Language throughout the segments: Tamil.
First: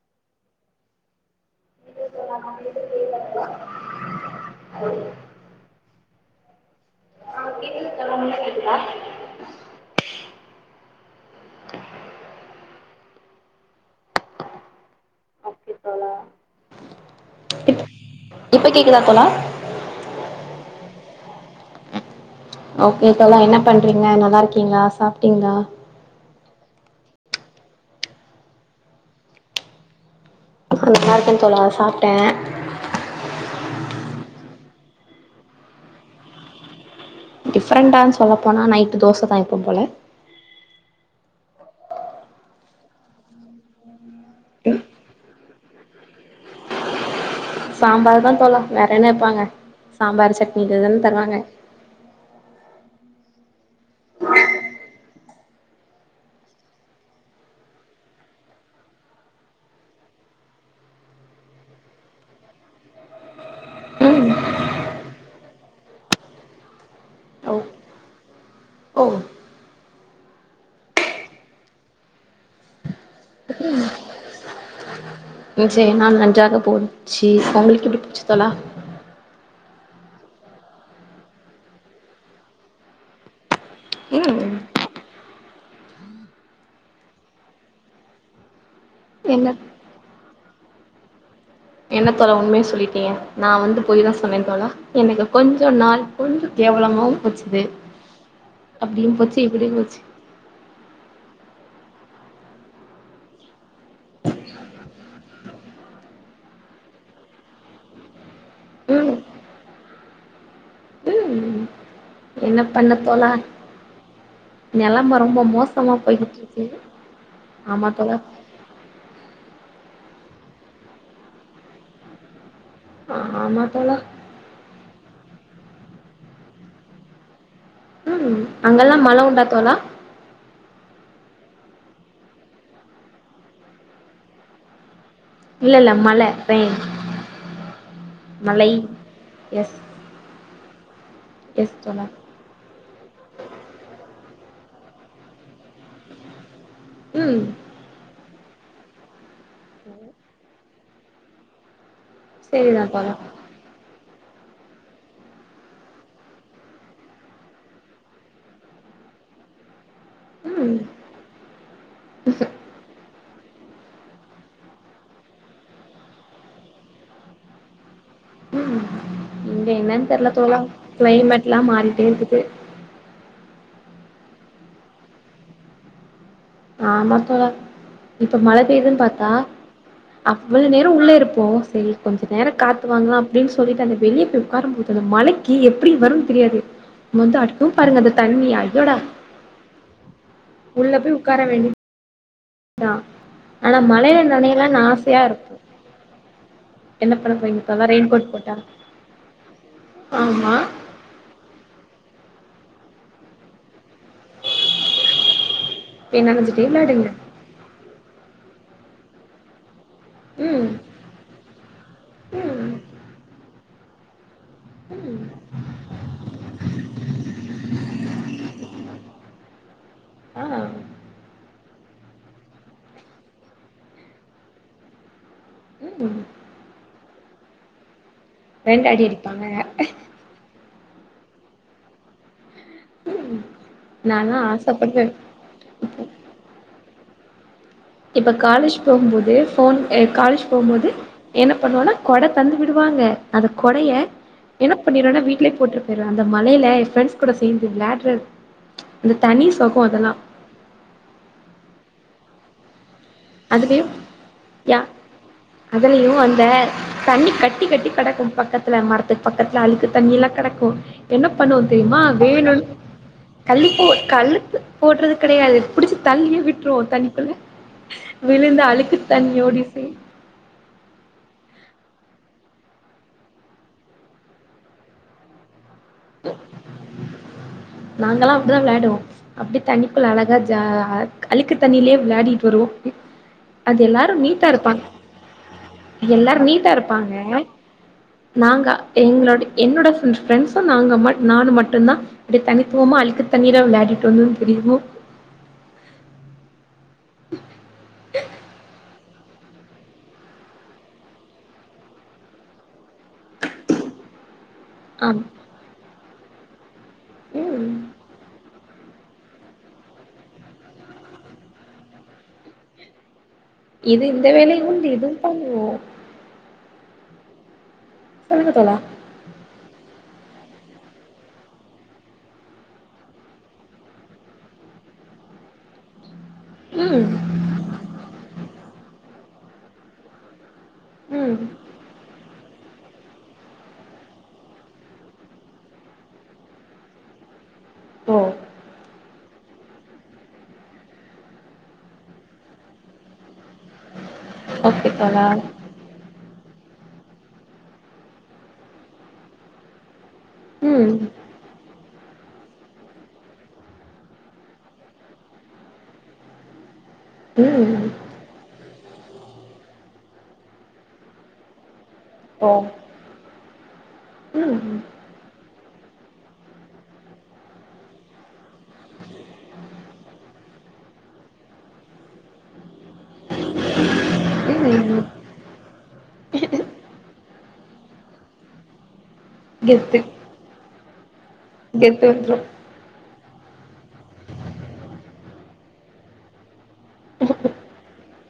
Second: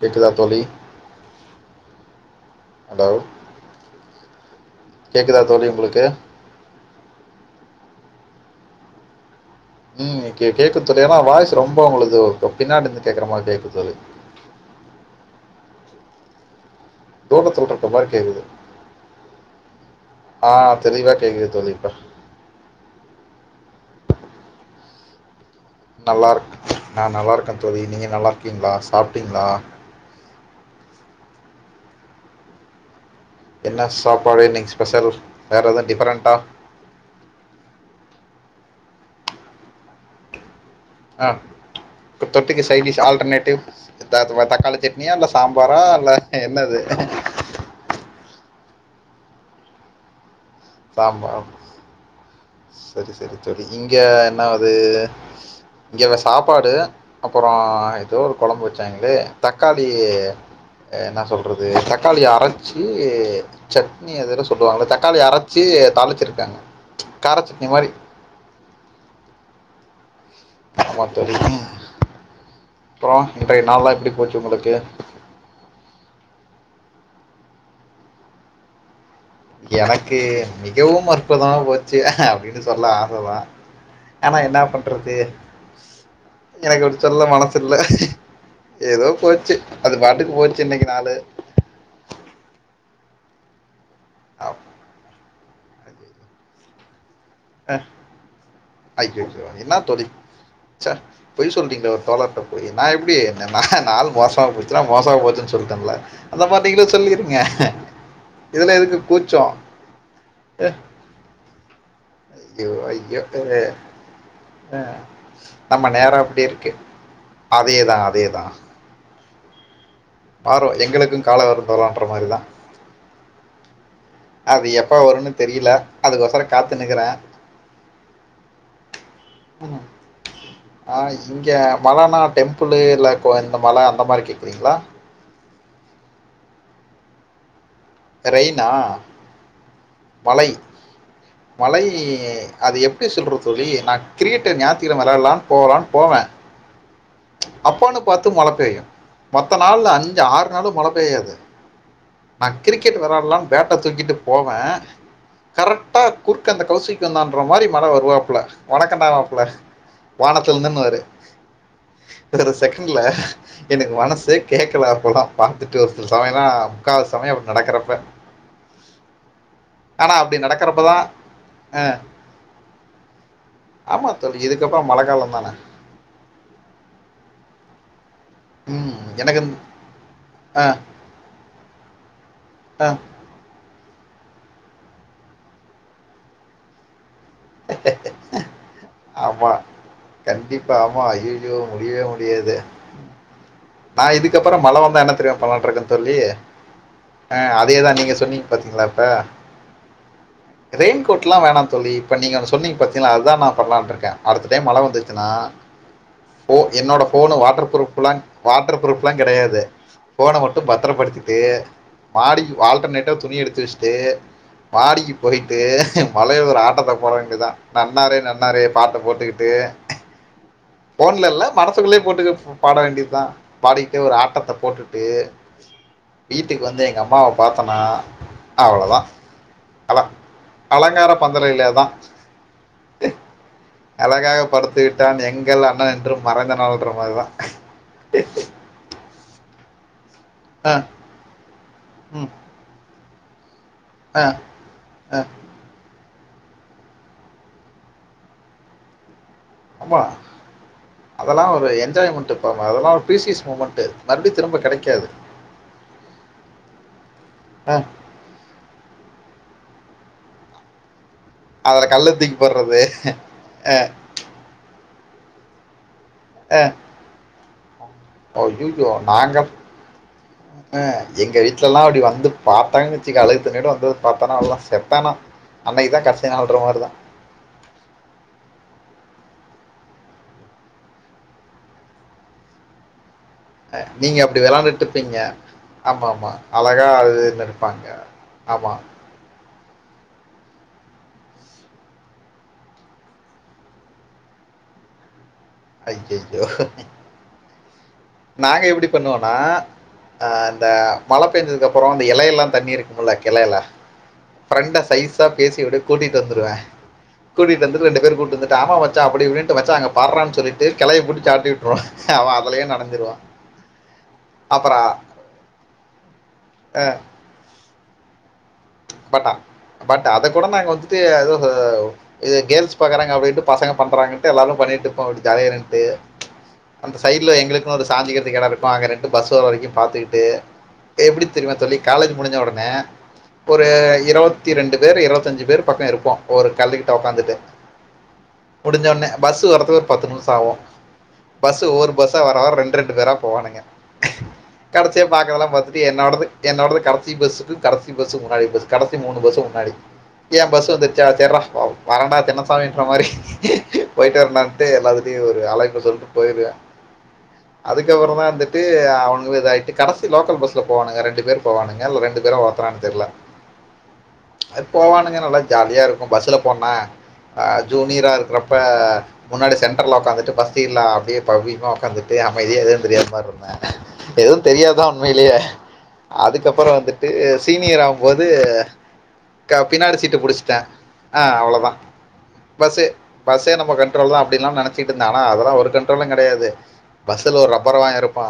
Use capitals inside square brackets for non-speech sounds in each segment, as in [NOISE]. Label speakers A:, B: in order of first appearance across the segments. A: கேக்குதா தோழி ஹலோ கேக்குதா தோழி உங்களுக்கு
B: தோழா உங்களுக்கு கேக்குதா
A: உம் கேக்குத் தோலி ஏனா வாய்ஸ் ரொம்ப உங்ளது பின்னாடி இருந்து கேக்குற மாரி கேக்குதுதோலி
B: ஓகே தோழா இப்
A: தூரத்துலருக்கிற மாரி கேக்
B: இப்ப கேக்குதா தோலா
A: ஆஹ் தெளிவா கேக்குது தோலி இப்ப
B: ஓகே தோலா என்ன பண்றீங்க நல்லா இருக்கீங்களா சாப்டீங்களா
A: நல்லா இருக்க நா நல்லா இருக்க தோலி நீங்க நல்லா இருக்கீங்களா சாப்ட்டீங்களா
B: நல்லா இருக்க தோலா சாப்டே
A: என்ன சாப்பாடு இன்னைக்கி ஸ்பெஷல் வேற எதுவு டிஃப்ரெண்டண்டா
B: டிஃப்ரெண்டான்னு சொல்லபோனா நைட்டு தோச தா எப்புபோவ
A: ஆஹ தொட்டுக்க சைடிஷ் ஆல்டர்னேட்டிவ் எதாது தக்காளி சட்னியா இல்ல சாம்பாரா இல்ல என்னது
B: சாம்பார் தா தோலா வேற என்ன வெப்பாங்க சாம்பார் சட்னி இதுதான தருவாங்க
A: சாம்பார் செரி செரி செரி இங்க என்ன ஆது இங்க சாப்பாடு அப்புரோ ஏதோ ஒரு குழம்பு வெச்சாங்களே தக்காளி என்ன சொல்றது தக்காளி அரச்சி சட்னி
B: ம்
A: அதென்னா சொல்லுவாங்களே தக்காளி அரச் ச்சி தாளிச்சிருக்காங்க கார
B: ஓ
A: சட்னி மாரி
B: ஓ
A: ஆமா தோலி உம் அப்ரோ இன்றைய நாள்லா எப்டி போச்சி உங்களுக்கு
B: உம் இன்றைய நாள் நன்றாக போச்சி உங்களுக்கு எப்டி போச்சி தோலா
A: எனக்கு மிகவும் அற்புதமா போச்சி அப்டின்னு சொல்ல ஆச தா ஆனா
B: ம்
A: என்ன பண்றது எனக்கு அப்டி சொல்ல மனசு இல்ல ஏதோ
B: என்ன
A: போச்சி அது பாட்டுக்கு போச்சி இன்னைக்கு நாலு
B: என்ன தோலா உண்மைய சொல்லிட்டீங்க நா வந்து பொய் தா சொன்னே தோலா எனக்கு கொஞ்சோ நாள் கொஞ்சோ கேவலமாவு போச்சிது
A: அ
B: அப்டியு
A: ஐயய்யோ
B: போச்சி இப்டியு போச்சி
A: சொல்றீங்கோ ஒரு தோலர்ட்ட போயி நா எப்டி என்ன நாள் மோசமா போச்சினா மோசமா போச்சின்னு சொல்டன் ல அந்த மாரி நீங்களும் சொல்லிறுங்க இதுலா எதுக்கு
B: ம்
A: கூச்சோ
B: ம் என்ன
A: ஐய்யோ
B: பண்ண
A: ஐய்யோ
B: தோழா
A: ஹா ஹா
B: நெலம ரொம்ப
A: நம்ம
B: மோசமா
A: நரோ
B: போய்கிட்டு
A: அப்டி இருக்கு
B: ஆமா
A: அதேதா
B: தோழா
A: அதேதா பாரோ எங்களுக்கு காலோ வரு தோலான்ற மாரிதா
B: ஆ ஆமா தோலா
A: அது எப்ப வருனு தெரியல அதுக்கோசரோ காத்துனுக்குறே ந
B: உம் அங்கல்லா மல உண்டா தோலா
A: ம் ஆ இங்க மல னா டெம்புலு இல்ல கோ இந்த மலை அந்த மாரி கேட்குறீங்களா
B: இல்ல இல்ல மல ரெயின்
A: ரெய்னா
B: மழை எஸ்
A: மலை
B: எஸ்
A: மலை
B: தோழா
A: அது எப்டி சொல்றது தோழி நா கிரிக்கெட் ஞாத்தியமை விளாயாலா போகலா போவ
B: ம்
A: அப்போநு பாத் [UNINTELLIGIBLE] மலபெய்யூ மொத்த நாள்ள அஞ்சிஆறு என்னாலு மழ பெய்யாது நா
B: சரிதா
A: கிரிக்கெட்
B: தோழா
A: வெளைடலனு பேட்ட தூக்கிட்டு போவ கரெக்டா குற்க அந்த கவுசிக்கு வந்தான்ற மாரி மல வருவாப்புல வணக்கண்டாவப்புல வாணத்தில்
B: ம்
A: [UNINTELLIGIBLE] ஒரு செகண்ட்ல என்ன மனசு கேட்க அப்போலாம் பாார்த்துட்டு ஒரு சில சமயம் [UNINTELLIGIBLE] அப்படி நடக்கறப்ப
B: ம் இங்க என்னன்னு தெரியல
A: அப்படி
B: தோலா
A: நடக்கிறப்பதான்
B: கிளைமேட் எல்லாம் மாறிட்டே இருக்குக்து
A: ஆமா தோழி இதுக்கப்புறம் மழை காலம்தானே
B: ஆமாத்தோழா இப்ப மழை
A: ம்
B: பெயுதுன்னு பார்த்தா
A: எனக்கு இந்த- ஆ
B: அவ்வளவு நேரம் உள்ள இருப்போம் சரி கொஞ்சம் நேர
A: ஆ
B: காத்து வாங்கலாம் அப்படின்னு சொல்லி அந்த வெளியே போய் உட்காரும் போது அந்த மழைக்கு எப்படி வரும்னு தெரியாது முந்து அடிக்கும் பாருங்க அந்த தண்ணி அய்யோடா
A: ஆமா
B: உள்ள போய்
A: அய்யோ
B: வேண்டியதா
A: முடிய முடியாது
B: ஆனா
A: நான்
B: மழையில
A: இதுக்கப்புறம்
B: நனையலான்னு
A: மழை வந்தான் என்ன
B: ஆசையா
A: தெரியுமா
B: இருக்கு
A: பண்ணலாம் இருக்கேன் தோழி
B: என்ன பண்ண போறீங்க
A: அதே
B: இப்பல்லா
A: தான்
B: ரெயின்
A: நீங்க
B: கோட்
A: சொன்னிங்க
B: போட்டா
A: பாத்தீங்களா இப்ப
B: ஆமா
A: ரெயின்கோட் எல்லாம் வேணாம் தோழி இப்ப நீங்க அத சொன்னிங்க பாத்தீங்களா அது தான் நான் பண்ணலான்றேன் இருக்க அடுத்த டைம் மழ வந்துச்சுன்னா
B: போய் நனஞ்சிட்டே
A: என்னோட
B: விளாடுங்க
A: போனு வாட்டர் பரூப்ல்ல வாட்டர் ப்ரூஃப் எல்லாம் கிடையாது போஃபனை மட்டும்
B: ம்
A: பத்திரப்படுத்திட்டு மாடி
B: ம்
A: ஆல்டர்னேட்டவ் துணி எடுத்துச்சுட் வைச்சுட்டு மாடிக்கு
B: ம்
A: போயிட்டு மழை ல ஒரு ஆட்டத்தை போட வேண்டியதான் நன்னாரே நன்னாரே பாட்ட போட்டுக்கிட்டு
B: ஆ
A: போன்லல்ல மனத்துக்குள்ளே போட்டு பாட வேண்டியது தான் பாடிக்க ஒரு ஆட்டத்தை போட்டுட்டு
B: ம்
A: வீட்டுக்கு வந்து எங்க அம்மா பா பா்த்தனா
B: வேண்ட அடி அடிப்பாங்க
A: அலங்கார பந்தலிலே தா
B: ம் நாலா
A: அழகாக
B: ஆசப்படுவே
A: படுத்துக்கிட்டான் எங்கள் அண்ணன் என்றும் மறைந்த நாள்ன்ற மாதிரிதா
B: இப்ப காலேஜ் போகும்போது ஃபோன் எப் காலேஜ்
A: ஆ,
B: போகும்போது என்ன பண்ணுவோனா கொட
A: ம்,
B: தந்து விடுவாங்க அத கொடைய
A: ஆ,
B: என்ன
A: ஆ.
B: பண்ணிருவேனா வீட்லயே போட்ருப் பொய்றுவ அந்த மழைல என் பிரெண்ட்ஸ் கூட சேந்து விளாட்றது அந்த தனி சொகோ
A: ஆமா
B: அதெல்லா
A: அதெலா ஒரு என்ஜாய்மெண்ட்டு [UNINTELLIGIBLE] அதெல்லா
B: அதுலயு யா அதுலயு அந்த தண்ணி கட்டி
A: ஆ,
B: கட்டி கடக்கு பக்கத்துல மரத்துக் பக்கத்துல அழுக்கு தண்ணியில்லா கெடக்கு என்ன பண்ணுவோ
A: அதுல
B: தெரியுமா
A: கல்லு தூக்கி
B: வேணுனு
A: போடுறது
B: கல்லி போ கல்ல போட்றதுக் கிடையாது புடிச்சுப் தள்ளியே விட்ருவோ தண்ணிக்குள்ள விழுந்து
A: ஐயயோ
B: அழுக்கு
A: நாங்கப்
B: தண்ணியோடி சேந்து
A: ஆ எங்க வீட் ட்ல லா அப்டி வந்து பாத்தாங்கனு வச்சிக்க அழகு தண்ணீயோட வந்தத பாத்தா நா அவ்ளோதா செத்த நா அன்னைக்குதா கடைசி நாள்ன்ற மாரி தா
B: நாங்கல்லா அப்டிதா விளையாடுவோ அப்டி தண்ணக்குள்ள அழகா ஜா அழுக்கு தண்ணியிலயே விளையாடிட்டு வருவோ அது எல்லாரு
A: நீங்க அப்படி
B: நீட்டா இருப்பாங்க
A: விளாண்டுட்டு இருப்பீங்க ஆமா ஆமா
B: எல்லாரு நீட்டா
A: அழகா அது
B: இருப்பாங்க
A: இருப்பாங்க
B: நாங்க
A: ஆமா
B: எங்களோட என்னோட பிரண்ட்ஸ் ப்ப நாங்க மட் நானு மட்டுதா அப்டி தனித்துவமா அழுக்கு தண்ணீரா விளையாடிட்டு வந்தேனு தெரிவோ
A: ஐய்யயோ நாங்க எப்டிப் பண்ணுவனா ஆ இந்த மழ பெஞ்சதுக்கு அப்பறோ அந்த எலையெல்லா தண்ணிரி குமுள்ள கெளையெல்லா பிரண்ட்ட
B: ஆம்
A: சய்சா பேசி விடு கூட்டிவந்துருவ கூட்டிட்
B: ம்
A: வந்துட்டு ரெண்டு பேரும் கூட்வந்து ஆமா வந் மச்சா அப்டி இப்டின்டு மச்சா அங்க பார்ரான்னு சொல்லிட்டு கெளைய புடுச்சு ஆட்டி விட்ருவோ அவ அதுலயே நெனஞ் சிருவா
B: இது இந்த வேலயு உண்டு இதுவு பண்ணுவோ
A: அ
B: தோழா
A: பட்டா பட் ட் அத கூட நாங்க வந்துட்டு ஏதோ இது கேள்ஸ் பாறாங்க அப்டின்ட்டு பசங்க பண்றாங்கட்டு எல்லாரு பண்ணிட்டு இருப்போம் ஜாலியா நின்ட்டு அந்த
B: ம்
A: சைடுல எங்களுக்குன் ஒரு சாஞ்சிக்கிறதுக்கு எடோ இருக்கூ அங்க ரெண்டு பஸ் தோ வரைக்கூ பாத்துக்கிட்டு எப்டி
B: ம்
A: தெரியுமா தோழி காலேஜ் முடிஞ்சவுட ன ஒரு இருவத்தி ரெண்டு பேர் இருவத்தஞ்சு பேர் பக்கோ இருப்போ ஒரு கல்லுக்ட ஒக்காந்துட்டு
B: ஓ
A: முடிஞ்சோன்னே பஸ்ஸு வரதுக்கு ஒரு பத்து நிமிஷோ ஆவூ பஸ்ஸு ஒவ்வொரு பஸ்ஸா வர வர ரெண் ரெண்டு பேரா போவானுங்க
B: ஓகே
A: கடைசியா
B: தோழா
A: பாக்குறதெல்லா பாத்துட்டு என்னோடது என்னோடது கடசி பஸ்ஸுக்கு கடஸ் பஸ்ஸுக் முன்னாடி பஸ் கடசி மூணு பஸ்ஸுக்கு முன்னாடி கியா பஸ்ஸு
B: ம்
A: வந்துச்சா சர்ரா வரண்டா தின்னசாமின்ற மாரி போயிட்டு வரண்டான்ட்டு எல்லாத்துட்டயூ ஒரு அழைப்ப சொல்ட்டு போயிருவே
B: ம்
A: அதுக்கப்றந்தா வந்துட்டு அ அவனுங்களு இதாயிட்டு கடசி லோக்கல் பஸ்ல போவானுங்க ரெண்டு பேர் போவானுங்க நேர்ல ரெண்டு பேரூ
B: ஓ
A: ஒருத்தரான்
B: ம்
A: அது
B: ம்
A: போவானுங்க நல்லா ஜால் யா இருக்கூ பஸ்ல போன்னா ஆ ஜூனியரா இருக்றப் ப முன்னாடி சென் டர்ல ஒக்காந்துட்டு ஃபஸ்ட் சீட்ல அப்டியே பவ்யமா ஒக்காந்துட்டு அமைதியா எதயாவ் தெரியாத மாரி இருந்தே எதூம் தெரியாதுதா உண்மைலியே அதுக்கப்றோ வந்துட்டு சீனியர் ஆவும்போது க பின்னாடி
B: கெத்து
A: சீட்டு புடிச்சிட்டே ஆ அவ்ளோதா
B: கெத்து வந்துரும்
A: பஸ்ஸு பஸ்ஸே நம்ம கண்ட்ரோல் தா அடின்லா நெனச்சிட்ருந்தே ஆனா அதெல்லா ஒரு கண்ட்ரோலூ கெடயாது பஸ்ஸுல ஒரு ரப்பர் வாய இருப் பா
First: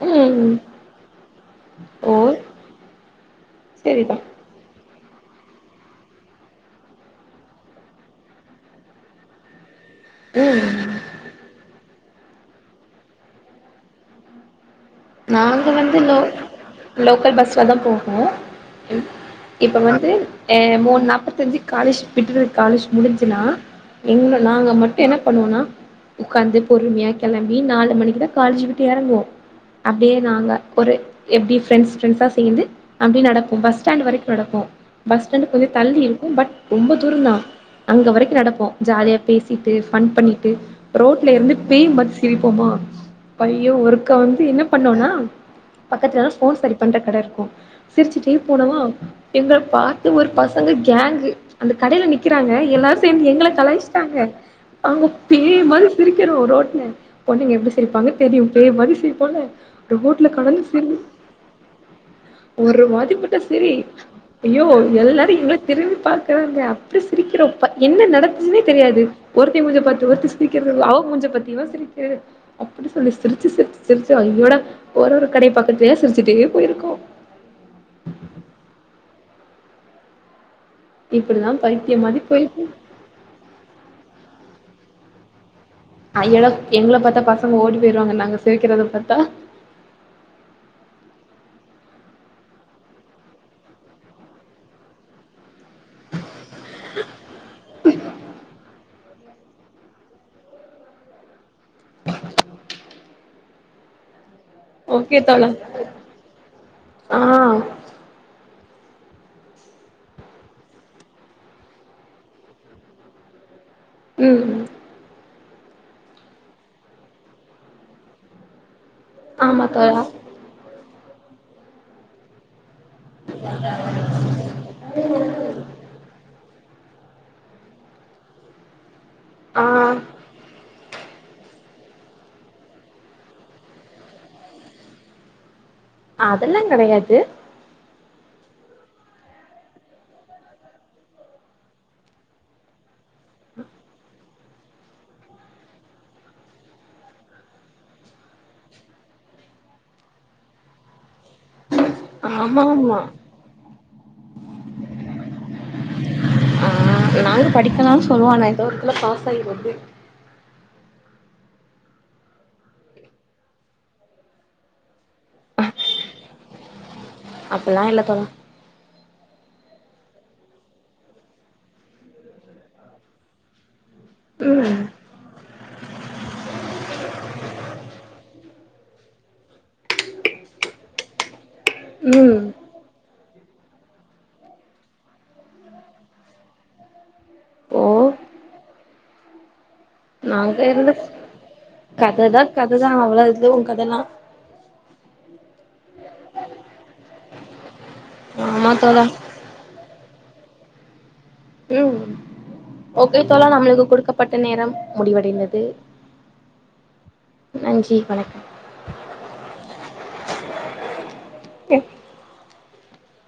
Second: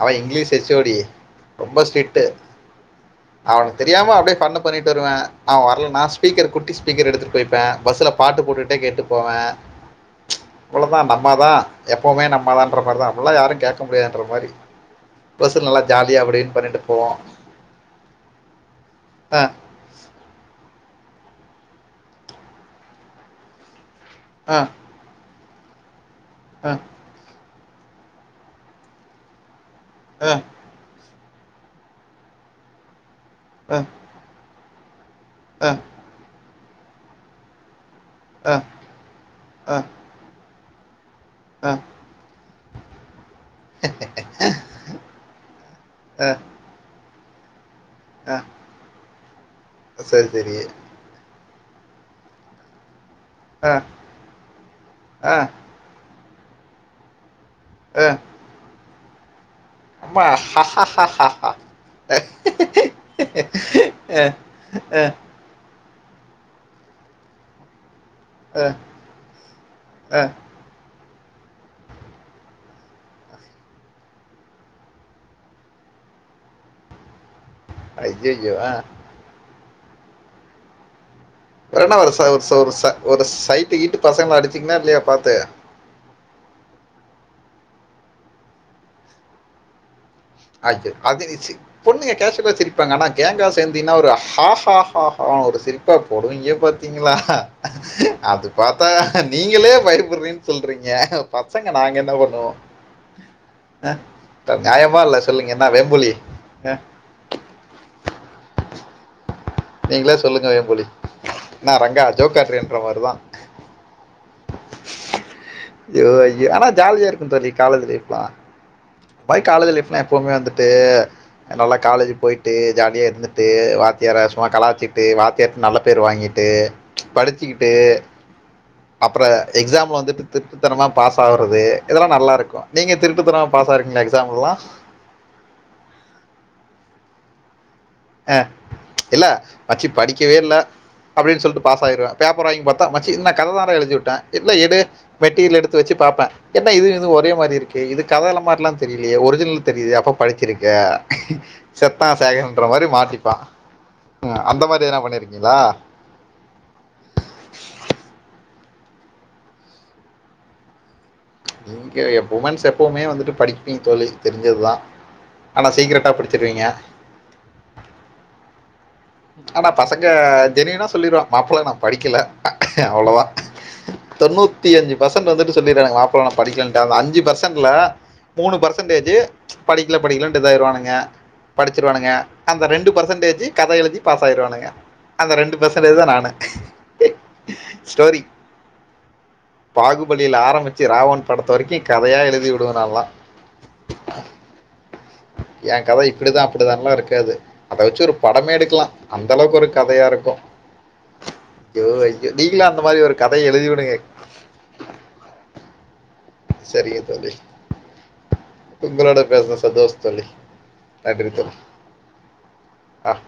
A: அவ இங்க்லீஷ்
B: ம்
A: எச் ஓ டி ரொம்ப
B: ஓ
A: ஸ்ட்ரிக்ட்டு அவனுக் தெரியாம
B: சரிதான்
A: அப்டியே ஃபன்னு பண்ணிட் தருவே அவ வரலனா ஸ்பீக்கர் குட்டி ஸ்பீக்கர் எடுத்துட்டு போய்ப்பே பஸ்ஸுல பாட்டு போட்டுட்டே கேட்டு போவே
B: ம் ம் ம்
A: ம தா எப்பவ்மே நம்ம தான்ற மாரிதா அப்பல்லா யாரூ கேக்க முடியாதுன்ற மாரி
B: நாங்க
A: பஸ்ஸுல நல்லா ஜாலியா அப்டின் பண்ணிட்டு போவோ
B: போகும் இ இப்ப வந்து மூணு அ நாப்பது செஞ்சு காலேஜ் விட்டுரு காலேஜ் முடிஞ்சுன்னா எங்க
A: ஆ,
B: நாங்க மட்டும் என்ன பண்ணோண்ணா உக்காந்து
A: ஆ, ஆ,
B: பொறுமையா கெளம் பி நாலு மணிக்குதான் காலேஜ் விட்டு எறங்குவோம் அப்டியே
A: ஆ,
B: நாங்க எப் எப்டி ப்ரெண்ட்ஸ் ப்ரெண்ட்ஸா சேந்து அப்டியே நடப்போம்
A: ஆ,
B: பஸ் ஸ்டாண்ட் வரைக்கும் நடப்போம் பஸ் ஸ்டாண்டு கொஞ்ச
A: ஆ,
B: தள்ளி இருக்கும் பட் ரொம்ப தூரோனா அங்க வரைக்கு நடப்போ ஜாலியா பேசிட்டு
A: ஆ,
B: ஃபன் பண்ணிட்டு ரோட்ல இருந்து
A: ஆ,
B: பேய் மாரி சிரிப் போமா பைய ஒருக்கா வந்து என்ன பண்ணோனா பக்கத்துலா
A: ஆ,
B: ஃபோன் சரி பன் ற கடை இருக்கும்
A: ஆ.
B: சிரிச்சிட்டே போனமா எங்கள பாத்து ஒரு
A: சரி சரி
B: பசங்க கேங்கு அந்த கடையில நிக்கிறாங்க எல்லா சேந்து எங்கள
A: ஆ,
B: கலாய்ச்சிட்டாங்க அவுங்க
A: ஆ,
B: பேய் மாரி சிரிக் கிறோம் ரோட்ல பொண்ணுங்க எப்டி
A: ஆ.
B: சிரிப்பாங்க தெரியு பேய் மாரி சிரிப் பொண்ணு
A: அம்மா
B: ல கலந்து சிரி ஒரு வாட்டி மட்டு சிரி ஐயோ எல்லாரும் எங்கள திரும்பி பாக்கறாங்க அப்டி சிரிக்கரோ ப என்ன ந டந்துச்சுனே தெரியாது ஒருத்தி மூஞ்சி பாத்து ஒருத்தி சிரிக்கிறது அவ மூஞ்சி பத்தி இவ சிரிக்க அப்டி சொல்லி சிரிச்சு சிரிச்சு சிரிச்சு அய்யோடா ஒருரொரு கடை பக்கத்துலயா சிரிச்சுட்டே போயிருக்கோ
A: அய்யய்யோ அ
B: இப்டிதா
A: வேனா
B: பைத்தியம்
A: ஒரு
B: மாரி
A: சோ சோ ச
B: போயிருக்கு
A: ஒரு ச ஒரு சைட்டு ஈட்டு பசங்க அடிச்சிங்கன்னா லயா பாத்து
B: அய்யோடா எங்கள பாத்தா பசங்க ஓடி போயிருவாங்க நாங்க சிரிக்கறத பாத்தா
A: அய்யோ அது ச்சு பொண்ணுங்க கேஷுவலா சிரிப்பாங்க ஆனா கேங்கா சேர்ந்தீன்னா ஒரு ஹாஹா ஹாஹா ஒரு சிரிப்பா போடுவீங்க பாத்தீங்களா ஹா அது பாத்தா ஹ நீங்களே பயப்படுறீனு சொல்றீங்க பசங்க நாங்க என்ன பண்ணுவோ ஆஹ் [UNINTELLIGIBLE] நியாயமால்ல
B: ஓகே தோழா
A: சொல்லுங்க என்ன வேம்புலி ஆஹ்
B: ஆ
A: நீங்களே சொல்லுங்க வேம்புலி, என்ன ரங்கா ஜோக்காட்ரியான்ற மாரிதா
B: உம் ஹும்
A: அய்யோ அய்யோ ஆனா ஜாலியா இருக்குன் தோழி காலேஜ் லைஃப்லா பாய்
B: ஆமா
A: காலேஜ் லைஃப்னா
B: தோழா
A: எப்பவுமே வந்துட்டு நல்லா காலேஜு போயிட்டு ஜாலியா இருந்துட்டு வாத்தியார சும்மா கலாய்ச்சிட்டு வாத்தியார்ட்ட நல்ல பேர் வாங்கிட்டு ச் படிச்சுக்கிட்டு அப்புறம்
B: ஆ
A: எக்ஸாம்ல வந்துட்டு திருட்த்தனமா பாஸ் ஆவுறது இதெல்லாம் நல்லாருக்கும் நீங்க திருட்டு தன மா பாஸ் ஆயிருக்கிங்களா எக்ஸாம்லல்லாம்
B: அதெல்லாங் கெடையாது
A: ஆஹ் ச் இல்ல மச்சி படிக்கவே இல்ல அப்டின்னு சொல்ட்டு பாஸ் ஆயிருவேன் பேப்பர் வாங்கி பாத்தா மச்சி இது நா கததான்ட எழுதி வுட்டேன் இல்ல எடு மெட்டீரியல் எடுத்து வச்சு பாப்பேன் என்னா இது இதுவும் ஒரே மாரி இருக்கு இது கத எழுதுன மாரில்லாம் தெரிலயே ஒரிஜினல் தெரியுதே அப்ப படிச்சிருக்க செத்தான் சேகரன்
B: ஆமா
A: ர மாரி
B: ஆமா
A: மாட்டிப்பான் அந்தமாரி வேன் பண்ணிருக்
B: ஆஹ் நாங்க படிக்கலான்னு சொல்லுவோ ஆனா ஏதோ அதல்லா பாஸ் ஆகி வந்து
A: ச் நீங்க உமன்ஸ் எப்பவுமே வந்துட்டு படிப்பீங்க தோழி தெரிஞ்சதுதான் ஆனா சீக்ரட்டா படிச்சிருவீங்க
B: அப்பல்லா இல்ல தோழா
A: ஆனா பசங்க ஜெனியுனா சொல்லிடுவோ மாப்ள நான் படிக்கல அவ்ளோதா தொண்ணூத்தி
B: ம்
A: அஞ்சு பர்சன்ட் வந்துட்டு சொல்லிடுவாங்க மாப்ள நான் படிக்கலன்டு அந்த அஞ்சு பர்சன்டல மூணு பர்ச பர்சன்டேஜு படிக்கல படிக்கலனு இதாறுவானுங்க படிச்சிருவானுங்க
B: ம்
A: அந்த ரெண்டு பர்சன்டேஜு கத எழுதி பாஸ் ஆயிருவானுங்க அந்த ரெண்டு பர்சன்டேஜ் தான் நானு
B: ஓ
A: ஸ்டோரி பாகுபலியில
B: நாங்க
A: ஆரம்பிச்சு
B: இருந்த
A: ராவன் படத்த வரைக்கும் கதையா
B: கததா
A: எழுதி விடுவ
B: கததா
A: நான்லாம்
B: அவ்ளோ இது உ கதல்லா
A: என் கத இப்டிதான் அப்டிதான்லா இருக்காது அத வச்சு ஒரு படமே
B: ஆமா
A: எடுக்கலாம்
B: தோழா
A: அந்த அளவுக்கு ஒரு கதையா இருக்கு கு
B: உம்
A: ஒரு
B: ஓகே
A: கதையை
B: தோழா
A: எழுதி
B: நம்மளுக்கு
A: விடுங்க
B: குடுக்கப்பட்ட நேரம் முடிவடைந்தது
A: சேரிங்க தோழி
B: நன்றி வணக்கம்
A: உங்களோட பேசனது சந்தோஷோ தோழி நன்றி தோழி ஆஹ்